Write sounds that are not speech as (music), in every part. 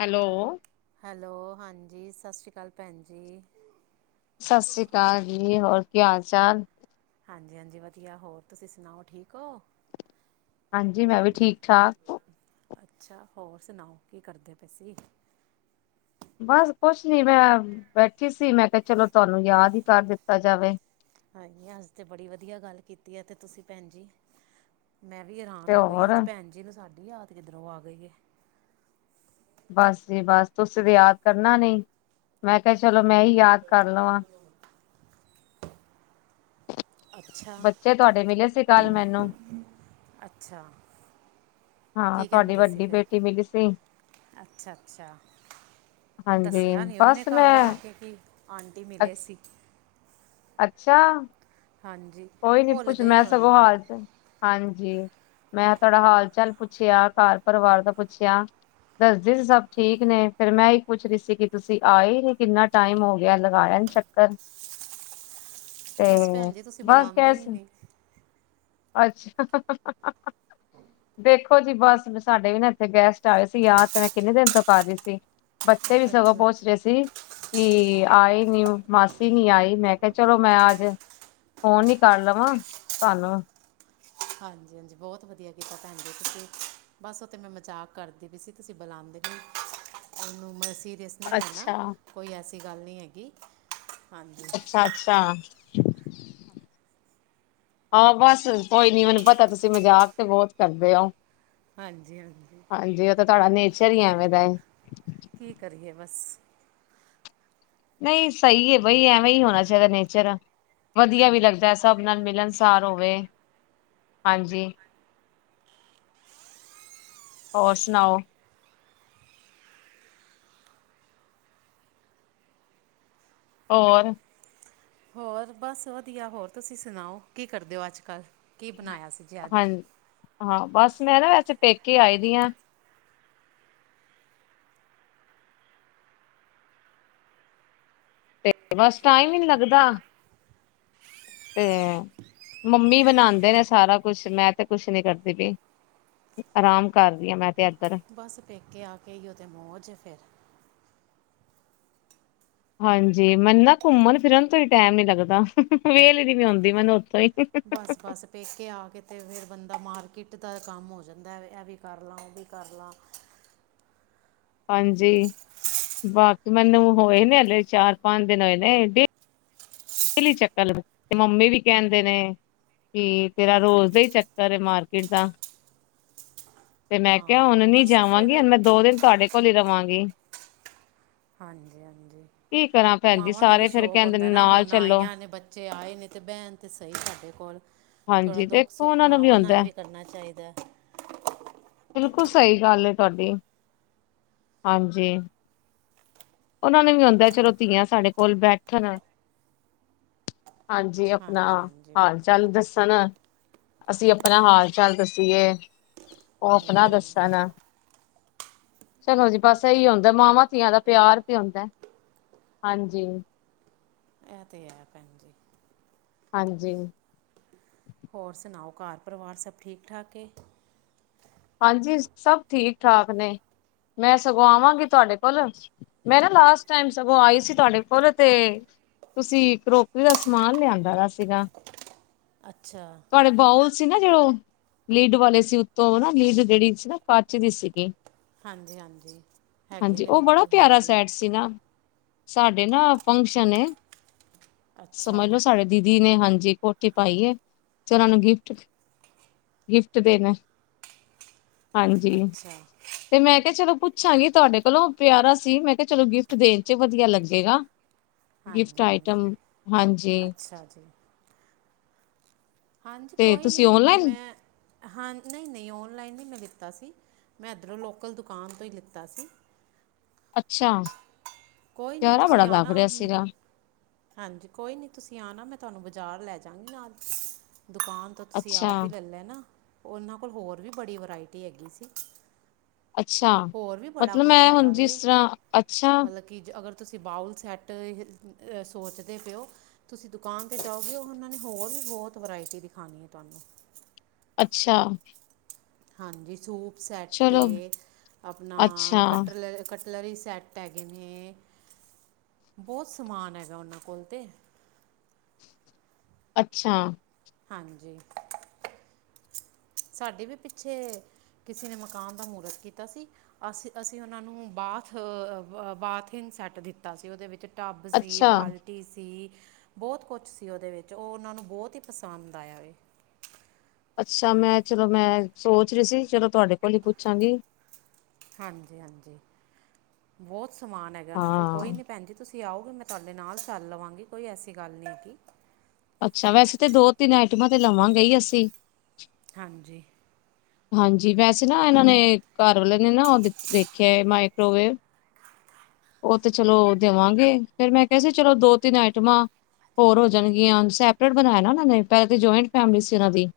Hello hello ਹਾਂਜੀ ਸਤਿ ਸ਼੍ਰੀ ਅਕਾਲ, ਭੈਣ ਜੀ। ਸਤਿ ਸ੍ਰੀ ਅਕਾਲ ਜੀ ਹੋਰ ਕੀ ਹਾਲ ਚਾਲ ਹਾਂਜੀ ਹਾਂਜੀ ਵਧੀਆ ਹੋਰ ਤੁਸੀਂ ਸੁਣਾਓ ਠੀਕ ਹੋ। ਹਾਂਜੀ ਮੈਂ ਵੀ ਠੀਕ-ਠਾਕ। ਅੱਛਾ ਹੋਰ ਸੁਣਾਓ ਕੀ ਕਰਦੇ ਪਏ ਸੀ। ਬਸ ਕੁਛ ਨੀ ਮੈਂ ਬੈਠੀ ਸੀ, ਮੈਂ ਕਿਹਾ ਚਲੋ ਤੁਹਾਨੂੰ ਯਾਦ ਹੀ ਕਰ ਦਿੱਤਾ ਜਾਵੇ। ਹਾਂ ਅੱਜ ਤੇ ਬੜੀ ਵਧੀਆ ਗੱਲ ਕੀਤੀ ਆ ਤੇ ਤੁਸੀਂ ਭੈਣ ਜੀ ਮੈਂ ਵੀ ਹੈਰਾਨ ਤੇ ਹੋ ਗਈ, ਹੋਰ ਅੱਜ ਭੈਣ ਜੀ ਨੂੰ ਸਾਡੀ ਯਾਦ ਕਿਧਰੋਂ ਆ ਗਈ ਏ। ਬਸ ਜੀ ਬਸ, ਤੁਸੀਂ ਤੇ ਯਾਦ ਕਰਨਾ ਨਹੀਂ। ਮੈਂ ਕਿਹਾ, ਚਲੋ ਮੈਂ ਹੀ ਯਾਦ ਕਰ ਲਵਾਂ। ਅੱਛਾ ਬੱਚੇ ਤੁਹਾਡੇ ਮਿਲੇ ਸੀ ਕੱਲ ਮੈਨੂੰ ਅੱਛਾ ਹਾਂ ਕੀ ਤੁਹਾਡੀ ਕਹਿੰਦੇ ਸੀ ਵੱਡੀ ਫਿਰ ਬੇਟੀ ਮਿਲੀ ਸੀ ਅੱਛਾ ਅੱਛਾ ਹਾਂਜੀ ਦੱਸਿਆ ਨਹੀਂ ਉਹਨੇ ਬਸ ਮੈਂ ਘਰ ਆ ਕੇ ਕੀ ਆਂਟੀ ਅ ਮਿਲੇ ਸੀ ਅੱਛਾ ਹਾਂਜੀ ਕੋਈ ਨੀ ਭੁੱਲ ਪੁੱਛ ਗਈ ਮੈਂ ਹੋਣੀ ਸਗੋਂ ਹੈ ਹਾਲ ਹਾਂਜੀ ਮੈਂ ਤੁਹਾਡਾ ਹਾਲ ਚਾਲ ਪੁੱਛਿਆ ਘਰ ਪਰਿਵਾਰ ਦਾ ਪੁੱਛਿਆ ਦੱਸਦੇ ਸੀ ਸਭ ਠੀਕ ਨੇ ਫੇਰ ਮੈਂ ਹੀ ਪੁੱਛ ਰਹੀ ਸੀ ਕਿ ਤੁਸੀਂ ਆਏ ਨਹੀਂ ਕਿੰਨਾ ਟਾਈਮ ਹੋ ਗਿਆ ਲਗਾਇਆ ਚੱਕਰ ਤੇ ਬਸ ਭੈਣ ਜੀ ਤੁਸੀਂ ਬਸ ਬੁਲਾਂਦੇ ਗਏ ਹੀ ਸੀ ਨਹੀਂ ਅੱਛਾ ਦੇਖੋ ਜੀ ਬਸ ਮ ਸਾਡੇ ਵੀ ਨਾ ਇੱਥੇ ਗੈਸਟ ਆਏ ਸੀ ਯਾਦ ਤੇ ਮੈਂ ਕਿੰਨੇ ਦਿਨ ਤੋਂ ਕਰ ਰਹੀ ਸੀ ਬੱਚੇ ਵੀ ਸਗੋਂ ਅੱਛਾ ਪੁਛ ਅੱਛਾ ਰਹੇ ਸੀ ਕਿ ਆਏ ਨੀ ਮਾਸੀ ਨ ਆਈ ਮੈਂ ਕਿਹਾ ਚਲੋ ਮੈਂ ਅੱਜ ਫੋਨ ਹੀ ਕਰ ਲਵਾਂ ਤੁਹਾਨੂੰ ਹਾਂਜੀ ਹਾਂਜੀ ਬਹੁਤ ਵਧੀਆ ਕੀਤਾ ਭੈਣ ਜੀ ਤੁਸੀਂ ਬਸ ਉਹ ਤੇ ਮੈਂ ਮਜ਼ਾਕ ਕਰਦੀ ਪਈ ਸੀ ਤੁਸੀਂ ਬੁਲਾਉਂ (inaudible) ਉਹਨੂੰ ਮੈਂ ਸੀਰੀਅਸ ਨਾ ਲੈਣਾ ਅੱਛਾ ਕੋਈ ਐਸੀ ਗੱਲ ਨਹੀਂ ਹੈਗੀ ਹਾਂਜੀ ਅੱਛਾ, ਅੱਛਾ ਹਾਂ ਬਸ ਕੋਈ ਨੀ ਮੈਨੂੰ ਪਤਾ ਤੁਸੀਂ ਮਜ਼ਾਕ ਤੇ ਬਹੁਤ ਕਰਦੇ ਹੋ ਹਾਂਜੀ ਉਹ ਤਾਂ ਤੁਹਾਡਾ ਨੇਚਰ ਹੀ ਐਵੇਂ ਦਾ ਏ ਕੀ ਕਰੀਏ ਬਸ ਨਹੀਂ ਸਹੀ ਏ ਬਈ ਐਵੇਂ ਹੀ ਹੋਣਾ ਚਾਹੀਦਾ ਨੇਚਰ ਵਧੀਆ ਵੀ ਲੱਗਦਾ ਸਭ ਨਾਲ ਮਿਲਣਸਾਰ ਹੋਵੇ ਹਾਂਜੀ ਹੋਰ ਸੁਣਾਓ? ਹੋਰ ਹੋਰ ਬਸ ਵਧੀਆ ਹੋਰ ਤੁਸੀਂ ਸੁਣਾਓ ਕੀ ਕਰਦੇ ਹੋ ਅੱਜ ਕੱਲ ਕੀ ਬਣਾਇਆ ਸੀ ਜੀ ਅੱਜ ਹਾਂ ਹਾਂ ਬਸ ਮੈਂ ਨਾ ਵੈਸੇ ਪੇਕੇ ਆਈ ਦੀ ਹ ਤੇ ਬਸ ਟਾਈਮ ਹੀ ਨਹੀਂ ਲੱਗਦਾ ਤੇ ਮੰਮੀ ਬਣਾਉਂਦੇ ਨੇ ਸਾਰਾ ਕੁਛ ਮੈਂ ਤੇ ਕੁਛ ਨੀ ਕਰਦੀ ਪਈ ਆਰਾਮ ਕਰਦੀ ਆਾਂ ਮੈਂ ਤੇ ਅੱਜ ਬਸ ਪੇਕੇ ਆ ਕੇ ਹੀ ਇਹੋ ਜਿਹੀ ਮੌਜ ਫਿਰ ਹਾਂਜੀ ਮੈਨੂੰ ਨਾ ਘੁੰਮਣ ਫਿਰਨ ਤੋਂ ਹੀ ਟਾਈਮ ਨੀ ਲੱਗਦਾ ਵਹਲ ਨ ਵੀੀ ਆਉਂਦੀ ਮੈਨੂੰ ਹੀ ਬਸ ਬਸ ਪੇਕੇ ਆ ਕੇ ਤੇ ਫੇਿਰ ਬੰਦਾ ਮਾਰਕੀਟ ਜਿੱਦਾਂ ਦਾ ਕੰਮ ਹੋ ਜਾਂਦਾ ਇਹ ਵੀ ਕਰ ਲਾਂ ਉਹ ਵੀ ਕਰ ਲਾਂ ਹਾਂਜੀ ਬਾਕੀ ਮੈਨੂੰ ਹੋਏ ਨੇ ਹਲੇ ਚਾਰ ਪਾਉਦੇ ਨੇ ਹੋਏ ਨੇ ਡਲੀ ਚੱਕਰ ਲਗ ਮੰਮੀ ਵੀ ਕਹਿੰਦੇ ਨੇ ਤੇ ਤੇਰਾ ਰੋਜ਼ ਦਾ ਹੀ ਚੱਕਰ ਮਾਰਕੀਟ ਦਾ ਤੇ ਮੈਂ ਕਿਹਾ ਹਾਂ ਹੁਣ ਨੀ ਬਸ ਜਾਵਾਂਗੀ ਹੁ ਫਿਰ ਮੈਂ ਦੋ ਦਿਨ ਤੁਹਾਡੇ ਕੋਲ ਹੀ ਰਵਾਂਗੀ ਹਾਂਜੀ ਹਾਂਜੀ ਕੀ ਕਰਾਂ ਭੈਣ ਜੀ ਮਾਵਾਂ ਨੂੰ ਵੀ ਸਾਰੇ ਫੇਰ ਸ਼ੌਕ ਕਹਿੰਦੇ ਨੇ ਹੁੰਦਾ ਨਾ ਨਾਲ ਹੁਣ ਚਲੋ ਆਈਆਂ ਨੇ ਬੱਚੇ ਆਏ ਨੇ ਤੇ ਬੈਣ ਤੇ ਸਹੀ ਸਾਡੇ ਕੋਲ ਥੋੜਾ ਹਾਂਜੀ ਦੁੱਖ ਦੇਖੋ ਸੁੱਖ ਉਹਨਾਂ ਨੂੰ ਮਾਵਾਂ ਨਾਲ ਹੁੰਦਾ ਵੀ ਕਰਨਾ ਚਾਹੀਦਾ ਬਿਲਕੁਲ ਸਹੀ ਗੱਲ ਤੁਹਾਡੀ ਹਾਂਜੀ ਉਹਨਾ ਨੂੰ ਵੀ ਆਉਂਦਾ ਚਲੋ ਧੀਆਂ ਸਾਡੇ ਕੋਲ ਬੈਠਣ ਹਾਂਜੀ ਜੀ ਆਪਣਾ ਹਾਂਜੀ ਹਾਂਜੀ ਹਾਲ ਚਾਲ ਦੱਸਣ ਅਸੀਂ ਆਪਣਾ ਹਾਲ ਚਾਲ ਦੱਸੀਏ ਉਹ ਆਪਣਾ ਦੱਸਣ ਚਲੋ ਜੀ ਬਸ ਇਹੀ ਹੁੰਦਾ ਮਾਵਾਂ ਧੀਆਂ ਦਾ ਪਿਆਰ ਆਉਂਦਾ ਹਾਂਜੀ ਇਹ ਤਾਂ ਹੈ ਭੈਣ ਜੀ ਹਾਂਜੀ ਹੋਰ ਸੁਣਾਓ ਘਰ ਪਰਿਵਾਰ ਸਭ ਠੀਕ ਠਾਕ ਹੈ ਹਾਂਜੀ ਸਭ ਠੀਕ ਠਾਕ ਨੇ ਮੈਂ ਸਗੋਂ ਆਵਾਂਗੀ ਤੁਹਾਡੇ ਕੋਲ ਮੈਂ ਨਾ ਲਾਸਟ ਟਾਈਮ ਸਗੋਂ ਆਈ ਸੀ ਤੁਹਾਡੇ ਕੋਲ ਤੇ ਤੁਸੀਂ ਕਰੋਕਰੀ ਦਾ ਸਮਾਨ ਲਿਆਂਦਾ ਵਾ ਸੀਗਾ ਅੱਛਾ ਤੁਹਾਡੇ ਬਾਉਲ ਸੀ ਨਾ ਜੋ ਉਹ ਲਿਡ ਵਾਲੇ ਸੀ ਉੱਤੋਂ ਨਾ ਲਿਡ ਜਿਹੜੀ ਸੀ ਨਾ ਕੱਚ ਦੀ ਸੀਗੀ ਹਾਂਜੀ ਹਾਂਜੀ ਹੈਗੇ ਹਾਂਜੀ ਨੇ ਉਹ ਮੇਰੇ ਬੜਾ ਕੋਲ ਪਿਆਰਾ ਹਾਂਜੀ ਸੈਟ ਸੀ ਨਾ ਸਾਡੇ ਨਾ ਫੰਕਸ਼ਨ ਏ ਅੱਛਾ ਸਮਝ ਲੋੋ ਸਾਡੇ ਦੀਦੀ ਨੇ ਹਾਂਜੀ ਜੀ ਕੋਠੀ ਪਾਈ ਹੈ ਚ ਉਹ ਨੂੰ ਗਿਫਟ ਗਿਫਟ ਦੇਣਾ। ਹਾਂਜੀ ਅੱਛਾ ਤੇ ਮੈਂ ਕਿਹਾ ਚਲੋ ਪੁ ਪੁੱਛਾਂਗੀ ਤੁਹਾਡੇ ਕੋਲੋਂ ਪਿਆਰਾ ਸੀ ਮੈਂ ਕਿਹਾ ਚਲੋ ਗਿਫਟ ਦੇਣ ਚ ਵਧੀਆ ਲੱਗੇਗਾ। ਗਿਫਟ ਹਾਂਜੀ ਹਾਂਜੀ ਆਈਟਮ ਹਾਂਜੀ ਅੱਛਾ ਜੀ ਹਾਂਜੀ ਤੇ ਕੋਈ ਤੁਸੀਂ ਨਹੀਂ ਓਨਲਾਈਨ ਮੈਂ ਹਾਂ ਨਹੀਂ ਨਹੀਂ ਔਨਲਾਈਨ ਨਹੀਂ ਮੈਂ ਦਿੱਤਾ ਤਾ ਸੀ ਮੈਂ ਇੱਧਰੋਂ ਲੋਕਲ ਦੁਕਾਨ ਤੋਂ ਹੀ ਲਿੱਤਾ ਸੀ। ਅੱਛਾ ਕੋਈ ਨਹੀਂ ਪਿਆਰਾ ਬੜਾ ਤੁਸੀਂ ਲੱਗ ਆਣਾ ਰਿਹਾ ਹਮ, ਸਿਗਾ। ਕੋਈ ਨੀ ਤੁਸੀਂ ਆਣਾ ਮੈਂ ਤੁਹਾਨੂੰ ਬਾਜ਼ਾਰ ਲੈ ਜਾਂਗੀ ਨਾਲ ਦੁਕਾਨ ਤੋਂ ਤੁਸੀਂ ਅੱਛਾ ਆਪ ਹੀ ਲੈ ਲੈਨਾ ਨਾ ਉਹਨਾਂ ਕੋਲ ਹੋਰ ਵੀ ਬੜੀ ਵਰਾਇਟੀ ਹੈਗੀ ਸੀ। ਅੱਛਾ ਹੋਰ ਵੀ ਬੜਾ ਮਤਲਬ ਕੁਛ ਮੈਂ ਹੈਗਾ ਹੁਣ ਵੇ ਜਿਸ ਤਰ੍ਹਾਂ ਅੱਛਾ ਮਤਲਬ ਕਿ ਅਗਰ ਤੁਸੀਂ ਬਾਊਲ ਸੈਟ ਟਰੇ ਸੋਚਦੇ ਪਏਓ ਤੁਸੀਂ ਦੁਕਾਨ 'ਤੇ ਜਾਓਗੇ ਹੋ ਉਹਨਾਂ ਨੇ ਹੋਰ ਵੀ ਬਹੁਤ ਵਰਾਇਟੀ ਦਿਖਾਉਣੀ ਹੈ ਤੁਹਾਨੂੰ ਅੱਛਾ ਹਾਂਜੀ ਸੂਪ ਸੈਟ ਚਲੋ ਏ ਆਪਣਾ ਅੱਛਾ ਕੱਟਰਲੇ ਕੱ ਕੱਟਰਲੀ ਸੈਟ ਹੈਗੇ ਨੇ ਬਹੁਤ ਸਮਾਨ ਹੈਗਾ ਉਹਨਾਂ ਕੋਲ ਤੇ ਅੱਛਾ ਹਾਂਜੀ ਕੀ ਸਾਡੇ ਵੀ ਪਿੱਛੇ ਕਿਸੇ ਨੇ ਮਕਾਨ ਦਾ ਮਹੂਰਤ ਕੀਤਾ ਸੀ ਅਸੀਂ ਅਸੀਂ ਉਹਨਾਂ ਨੂੰ ਬਾਥ ਬਾਥਿੰ ਸੈੱਟ ਦਿੱਤਾ ਸੀ ਉਹਦੇ ਵਿੱਚ ਟੱਬ ਸੀ ਅੱਛਾ ਬਾਲਟੀ ਸੀ ਬਹੁਤ ਕੁਛ ਸੀ ਉਹਦੇ ਵਿੱਚ ਉਹ ਉਹਨਾਂ ਨੂੰ ਬਹੁਤ ਹੀ ਪਸੰਦ ਆਇਆ ਏ। ਅੱਛਾ ਮੈਂ ਚਲੋ ਮੈਂ ਸੋਚ ਰਹੀ ਸੀ ਚਲੋ ਤੁਹਾਡੇ ਕੋਲ ਹੀ ਪੁੱਛਾਂਗੀ। ਹਾਂਜੀ ਹਾਂਜੀ ਬਹੁਤ ਸਮਾਨ ਹੈਗਾ ਉਹਨਾਂ ਕੋਲ ਕੋਈ ਹਾਂ ਨੀ ਭੈਣ ਜੀ ਤੁਸੀਂ ਤੁਸੀਂ ਆਓਗੇ ਮੈਂ ਤੁਹਾਡੇ ਨਾਲ ਚੱਲ ਲਵਾਂਗੀ ਕੋਈ ਐਸੀ ਗੱਲ ਨਹੀਂ ਹੈਗੀ। ਅੱਛਾ ਵੈਸੇ ਤਾਂ ਦੋ ਤਿੰਨ ਆਈਟਮਾਂ ਤੇ ਲਵਾਂਗੇ ਹੀ ਅਸੀਂ ਹਾਂਜੀ ਹਾਂਜੀ ਵੈਸੇ ਨਾ ਇਹਨਾਂ ਨੇ ਘਰ ਵਾਲੇ ਨੇ ਨਾ ਉਹ ਦੇਖਿਆ ਮਾਈਕਰੋਵੇਵ ਉਹ ਤੇ ਚਲੋ ਦੇਵਾਂਗੇ ਫਿਰ ਮੈਂ ਕਿਹਾ ਸੀ ਚਲੋ ਦੋ ਤਿੰਨ ਆਈਟਮਾਂ ਹੋਰ ਹੋ ਜਾਣਗੀਆਂ ਸੈਪਰੇਟ ਬਣਾਇਆ ਨਾ ਉਹ ਨੇ ਪਹਿਲਾਂ ਤਾਂ ਜੁਆਇੰਟ ਫੈਮਲੀ ਸੀ ਉਹਨਾਂ ਦੀ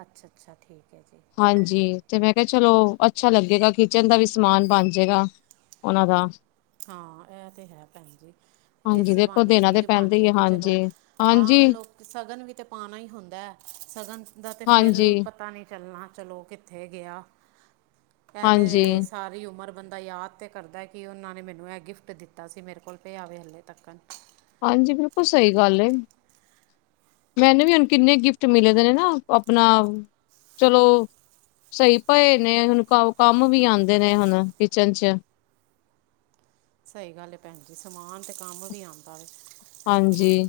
ਅੱਛਾ ਅੱਛਾ ਠੀਕ ਹੈ ਜੀ ਹਾਂਜੀ ਤੇ ਮੈਂ ਕਿਹਾ ਚਲੋ ਅੱਛਾ ਲੱਗੇਗਾ ਕਿਚਨ ਦਾ ਵੀ ਸਮਾਨ ਬਣ ਜਾਏਗਾ ਉਹਨਾਂ ਦਾ ਹਾਂ ਇਹ ਤੇ ਹੈ ਭੈਣ ਜੀ ਹਾਂਜੀ ਇਸੇ ਦੇਖੋ ਬਹਾਨੇ ਦੇਣਾ ਤੇ ਚੀਜ਼ ਬਣ ਪੈਂਦਾ ਹੀ ਹੈ ਜਾਏਗੀ ਚਲੋ ਹਾਂਜੀ ਹਾਂਜੀ ਹਾਂ ਲੋਕ ਸ਼ਗਨ ਵੀ ਤਾਂ ਪਾਉਣਾ ਹੀ ਹੁੰਦਾ ਹੈ ਸ਼ਗਨ ਦਾ ਤਾਂ ਫਿਰ ਹਾਂਜੀ ਪਤਾ ਨਹੀਂ ਚੱਲਣਾ ਚਲੋ ਕਿੱਥੇ ਗਿਆ। ਇਹ ਹਾਂਜੀ ਤੇ ਸਾਰੀ ਉਮਰ ਬੰਦਾ ਯਾਦ ਤੇ ਕਰਦਾ ਕਿ ਉਹਨਾਂ ਨੇ ਮੈਨੂੰ ਮੈਨੂੰ ਇਹ ਗਿਫਟ ਦਿੱਤਾ ਸੀ ਮੇਰੇ ਕੋਲ ਪਿਆਵੇ ਹਲੇ ਤੱਕਣ ਹਾਂਜੀ ਬਿਲਕੁਲ ਸਹੀ ਗੱਲ ਏ। ਮੈਨੂੰ ਵੀ ਹੁਣ ਕਿੰਨੇ ਗਿਫਟ ਮਿਲੇ ਦੇ ਨੇ ਨਾ ਆਪਣਾ ਚਲੋ। ਸਹੀ ਪਏ ਨੇ ਹੁਣ ਕੰਮ ਵੀ ਆਉਂਦੇ ਨੇ ਹੁਣ ਕਿਚਨ ਚ (inaudible) ਸਹੀ ਗੱਲ ਭੈਣ ਜ ਸਮਾਨ ਤੇ ਕੰਮ ਵੀ ਆਉਂਦਾ ਵ ਹਾਂਜੀ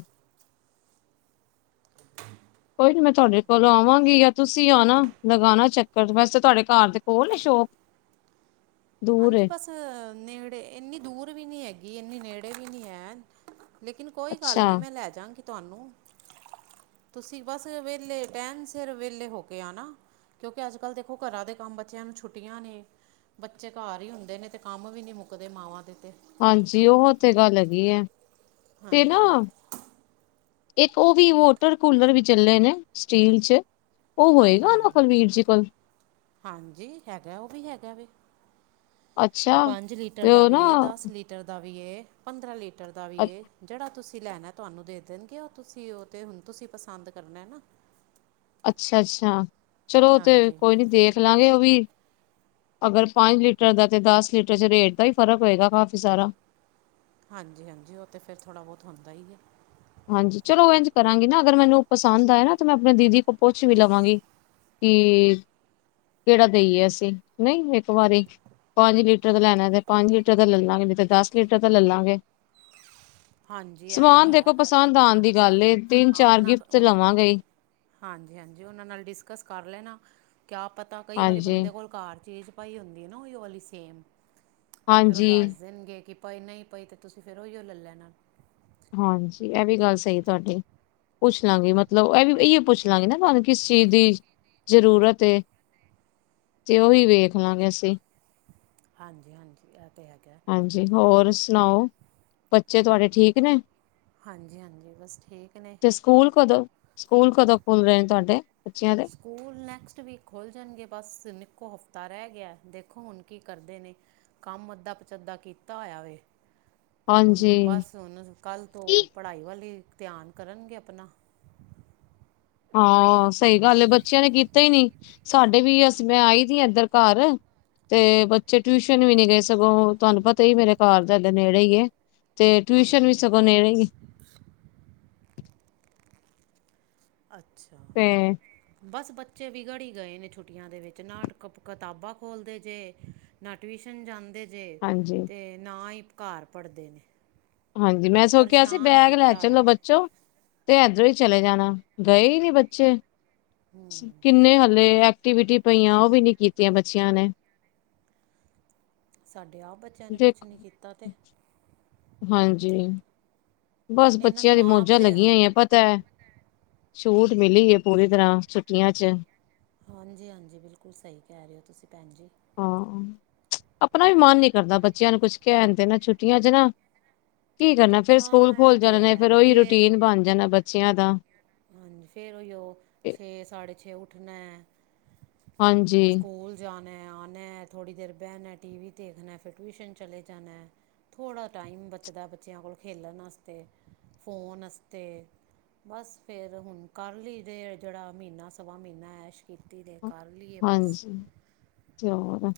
ਕੋਈ ਨੀ ਮੈਂ ਤੁਹਾਡੇ ਕੋਲ ਆਵਾਂਗੀ ਜਾਂ ਤੁਸੀਂ ਆਣਾ ਲਗਾਉਣਾ ਚੱਕਰ ਵੈਸੇ ਤੁਹਾਡੇ ਘਰ ਦੇ ਕੋਲ ਨੇ ਸ਼ੋਪ (inaudible) ਦੂਰ ਹਾਂਜੀ ਏ ਬਸ ਨੇੜੇ ਇੰਨੀ ਦੂਰ ਵੀ ਨਹੀਂੀ ਹੈਗੀ ਇੰਨੀ ਨੇੜੇ ਵੀ ਨਹੀਂੀ ਹੈ ਲੇਕਿਨ ਕੋਈ ਅੱਛਾ ਗੱਲ ਨਹੀਂ ਮੈਂ ਲੈ ਜਾਵਾਂਗੀ ਤੁਹਾਨੂੰ ਤੁਸੀਂ ਬਸ ਵੇਹਲੇ ਟਹਿਣ ਸਿਰ ਵਿਹਲੇ ਹੋ ਕੇ ਆ ਨਾ ਕਿਉਂਕਿ ਅੱਜ ਕੱਲ੍ਹ ਦੇਖੋ ਘਰਾਂ ਦੇ ਕੰਮ ਬੱਚਿਆਂ ਨੂੰ ਛੁੱਟੀਆਂ ਨੇ ਵਿਚਕਾਰ ਹੀ ਹੁੰਦੇ ਨੇ ਤੇ ਕੰਮ ਵੀ ਨੀ ਮੁੱਕਦੇ ਮਾਵਾਂ ਦੇ ਤੇ ਹਾਂਜੀ ਉਹ ਤੇੇ ਗੱਲ ਹੈਗੀ ਹੈ ਤੇ ਨਾ ਹਾਂਜੀ ਇੱਕ ਉਹ ਵੀ ਵੋਟਰ ਕੂਲਰ ਵੀ ਚੱਲੇ ਨੇ ਸਟੀਲ ਚ ਉਹ ਹਾਂਜੀ ਹੋਏਗਾ ਨਾ ਹਾਂਜੀ ਕੁਲਵੀਰ ਜੀ ਕੋਲ ਹਾਂਜੀ ਹੈਗਾ ਉਹ ਵੀ ਹੈਗਾ ਵ ਅੱਛਾ ਪੰਜ ਲੀਟਰ ਤੇ ਦਾ ਉਹ ਨਾ ਵੀ ਏ ਦਸ ਲੀਟਰ ਦਾ ਵੀ ਪੰਦਰਾਂ ਲੀਟਰ ਦਾ ਵੀ ਅ ਏ ਜਿਹੜਾ ਤੁਸੀਂ ਤੁਸੀਂ ਲੈਣਾ ਤੁਹਾਨੂੰ ਦੇ ਦੇਣਗੇ ਉਹ ਤੁਸੀਂ ਉਹ ਤੇ ਹੁਣ ਤੁਸੀਂ ਪਸੰਦ ਕਰਨਾ ਨਾ ਅੱਛਾ ਅੱਛਾ ਚਲੋ ਤੇ ਹਾਂਜੀ ਕੋਈ ਨੀ ਦੇਖ ਲਾਂਗੇ ਉਹ ਵੀ ਅਗਰ ਪੰਜ ਲੀਟਰ ਦਾ ਅਤੇ ਦਸ ਲੀਟਰ ' ਰੇਟ ਦਾ ਹੀ ਫ਼ਰਕ ਹੋਏਗਾ ਕਾਫ਼ੀ ਸਾਰਾ ਹਾਂਜੀ ਹਾਂਜੀ ਉਹ ਤੇ ਫੇਿਰ ਥੋੜ੍ਹਾ ਬਹੁਤ ਹੁੰਦਾ ਹੀ ਹੈ ਹਾਂਜੀ ਚਲੋ ਇੰਝ ਕਰਾਂਗੀ ਨਾ ਅਗਰ ਮੈਨੂੰ ਪਸੰਦ ਆਏ ਨਾ ਤਾਂ ਮੈਂ ਆਪਣੇ ਦੀਦੀ ਕੋਲ ਪੁੱਛ ਵੀ ਲਵਾਂਗੀ ਕਿ ਕਿਹੜਾ ਦੇਈਏ ਅਸੀਂ ਨਹੀਂ ਇੱਕ ਵਾਰੀ ਪੰਜ ਲੀਟਰ ਦਾ ਲੈਣਾ ਤੇ ਪੰਜ ਲੀਟਰ ਦਾ ਲੈ ਲਾਂਗੇ ਨਹੀਂ ਤੇ ਦਸ ਲੀਟਰ ਦਾ ਲੈਲਾਂਗੇ ਹਾਂਜੀ ਇਹ ਤੇ ਹੈ ਇਹ ਪਸੰਦ ਤੁਹਾਡੀ ਆਉਣ ਦੀ ਮਰਜ਼ੀ ਗੱਲ ਹੈ ਏ ਤਿੰਨ ਹਾਂ ਚਾਰ ਗਿਫਟ ਉਹਨਾਂ ਲਵਾਂਗੇਈ ਹਾਂਜੀ ਹਾਂਜੀ ਉਹਨਾਂ ਨਾਲ ਡਿਸਕਸ ਕਰ ਲੈਣਾ ਕਿਆ ਪਤਾ ਕਈ ਵਾਰੀ ਹਾਂਜੀ ਬੰਦੇ ਕੋਲ ਘਰ ਚੀਜ਼ ਭਾਈ ਹੁੰਦੀ ਆ ਨਾ ਉਹ ਵਾਲਲੀ ਸੇਮ ਫੇਰ ਉਹ ਹਾਂਜੀ ਦੱਸ ਦੇਣਗੇ ਕਿ ਪਏ ਨਹੀਂ ਪਈ ਅਤੇ ਤੁਸੀਂ ਫਿਰ ਉਹੀਓ ਲੈ ਲੈਣਾ ਹਾਂਜੀ। ਇਹ ਵੀ ਗੱਲ ਸਹੀਏ ਤੁਹਾਡੀ। ਪੁੱਛ ਲਾਂਗੇ ਮਤਲਬ ਇਹ ਵੀ ਇਓ ਪੁੱਛ ਲਾਂਗੇ ਨਾ ਤੁਹਾਨੂੰ ਕਿਸ ਚੀਜ਼ ਦੀ ਜ਼ਰੂਰਤ ਏ। ਤੇ ਉਹੀ ਵੇਖ ਲਾਂਗੇ ਅਸੀਂ। ਹਾਂਜੀ ਹਾਂਜੀ ਅ ਹਾਂਜੀ। ਹੋਰ ਸੁਣਾਓ ਬੱਚੇ ਤੁਹਾਡੇ ਠੀਕ ਨੇ। ਹਾਂਜੀ ਹਾਂਜੀ ਬਸ ਠੀਕ ਨੇ ਤੇ ਸਕੂਲ ਕਦੋਂ ਸਕੂਲ ਕਦੋਂ ਖੁੱਲ ਰਹੇ ਨੇ ਤੁਹਾਡੇ? ਬੱਚਿਆਂ ਦੇ ਸਕੂਲ ਨੈਕਸਟ ਵੀਕ ਖੁੱਲ ਜਾਣਗੇ ਬਸ। ਹਫ਼ਤਾ ਰਹਿ ਗਿਆ ਦੇਖੋ ਹੁਣ ਕੀ ਕਰਦੇ ਨੇ ਕੰਮ ਅੱਧਾ ਪਚਾਧ ਕੀਤਾ ਹੋਇਆ ਵੇ। ਹੁਣ ਹਾਂਜੀ ਬਸ ਹੁਣ ਕੱਲ ਤੋਂ ਪੜ੍ਹਾਈ ਵਾਲੀ ਧਿਆਨ ਕਰਨਗੇ ਆਪਣਾ ਹਾ ਸਹੀ ਗੱਲ ਏ ਬੱਚਿਆਂ ਨੇ ਕੀਤਾ ਹੀ ਨੀ ਸਾਡੇ ਵੀ ਅਸੀਂ ਮੈਂ ਆਈ ਸੀ ਇਏਧਰ ਘਰ ਤੇ ਬੱਚੇ ਟਿਊਸ਼ਨ ਵੀ ਨਹੀਂ ਗਏ ਸਗੋਂ ਤੁਹਾਨੂੰ ਪਤਾ ਹੀ ਮੇਰੇ ਘਰ ਦੇ ਇਡੇ ਨੇੜੇ ਹੀ ਹੈ। ਤੇ ਟਿਊਸ਼ਨ ਹਾਂਜੀ ਵੀ ਹਾਂਜੀ ਸਗੋਂ ਨੇੜੇ ਅੱਛਾ। ਤੇ ਬਸ (unintelligible) ਬੱਚੇ ਵਿਗੜੀ ਗਏ ਨੇ ਛੁੱਟੀਆਂ ਦੇ ਵਿੱਚ ਨਾ ਕ ਕਿਤਾਬਾਂ ਖੋਲਦੇ ਜੇ ਨਾ ਟਿਊਸ਼ਨ ਜਾਂਦੇ ਜੇ ਹਾਂਜੀ ਤੇ ਨਾ ਹੀ ਕਾਰ ਪੜਦੇ ਨੇ। ਹਾਂਜੀ। ਮੈਂ ਸੋਚਿਆ ਸੀ ਪਰੇਸ਼ਾਨ ਬੈਗ ਲੈ ਕੀਤਾ ਹੋਇਆ ਚਲੋ ਵੇ ਬੱਚੋ ਤੇ ਇੱਧਰੋਂ ਹੀ ਚਲੇ ਜਾਣਾ ਗਏ ਹੀ ਨੀ ਬੱਚੇ ਕਿੰਨੇ ਹਾਲੇ ਐਕਟੀਵਿਟੀ ਪਈਆਂ ਉਹ ਵੀ ਨੀ ਕੀਤੀਆਂ ਬੱਚਿਆਂ ਨੇ। ਸਾਡੇ ਆਪ ਬੱਚਿਆਂ ਨੇ ਕੁਛ ਨਹੀਂ ਦੇਖੋ ਕੀਤਾ ਤੇ। ਹਾਂਜੀ। ਬਸ ਇਹਨਾਂ ਬੱਚਿਆਂ ਦੀ ਨੂੰ ਆਪ ਮੌਜਾਂ ਤੇ ਲੱਗੀਆਂ ਹੀ ਆ ਪਤਾ ਹੈ। ਛੂਟ ਮਿਲੀ ਹੈ ਪੂਰੀ ਤਰ੍ਹਾਂ ਛੁੱਟੀਆਂ ਚ। ਹਾਂਜੀ-ਹਾਂਜੀ। ਬਿਲਕੁਲ ਸਹੀ ਕਹਿ ਰਹੇ ਹੋ ਤੁਸੀਂ ਭੈਣ ਜੀ। ਹਾਂ ਆਪਣਾ ਵੀ ਮਨ ਨੀ ਕਰਦਾ ਬੱਚਿਆਂ ਨੂੰ ਕੁਛ ਕਹਿਣ ਦੇ ਨਾ ਛੁੱਟੀਆਂ ਚ ਨਾ ਕੀ ਕਰਨਾ ਫੇਿਰ ਸਕੂਲ ਹਾਂ ਇਹ ਖੋਲ ਤਾਂ ਜਾਣੇ ਨੇ ਫੇਿਰ ਹੈ ਉਹੀ ਫਿਰ ਰੂਟੀਨ ਬਣ ਜਾਣਾ ਬੱਚਿਆਂ ਦਾ। ਹਾਂਜੀ। ਫੇਰ ਉਈਓ ਛੇ ਸਡੇ ਛੇ ਉੱਠਣਾ ਏ ਹਾਂਜੀ। ਣਾ ਆਉ ਥੜ੍ਹੀ ਦੇਰ ਬਹਿਣਣਾ ਟੀ ਵੀ ਦੇਖਣਾ ਫਿਰ ਟਿਊਸ਼ਨ ਚਲੇ ਜਾਣਾ ਏ ਥੋੜ੍ਹਾ ਟਾਈਮ ਬਚਦਾ ਬੱਚਿਆਂ ਕੋਲ ਖੇਲਣ ਵਾਸਤੇ ਫੋਨ ਅਸੀਂ ਤੇ ਬਸ ਫਿਰ ਹੁਣ ਕਰ ਲਈ ਦੇ ਜਿਹੜਾ ਮਹੀਨਾ ਸਵਾ ਮਹੀਨਾ ਐਸ਼ ਕੀਤੀ ਦੇ ਕਰ ਲਈਏ ਬਸ ਹਾਂਜੀ। ਹੋਰ?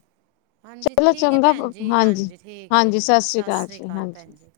ਹਾਂਜੀ। ਚਲੋ ਠੀਕ ਹੈ ਚੰਗਾ ਭੈਣ ਜੀ ਹਾਂਜੀ ਠੀਕ ਹੈ ਹਾਂਜੀ ਹੰਜੀ ਸਤਿ ਸ੍ਰੀ ਜੀ ਅਕਾਲ ਹਾਂਜੀ ਭੈਣ ਜੀ।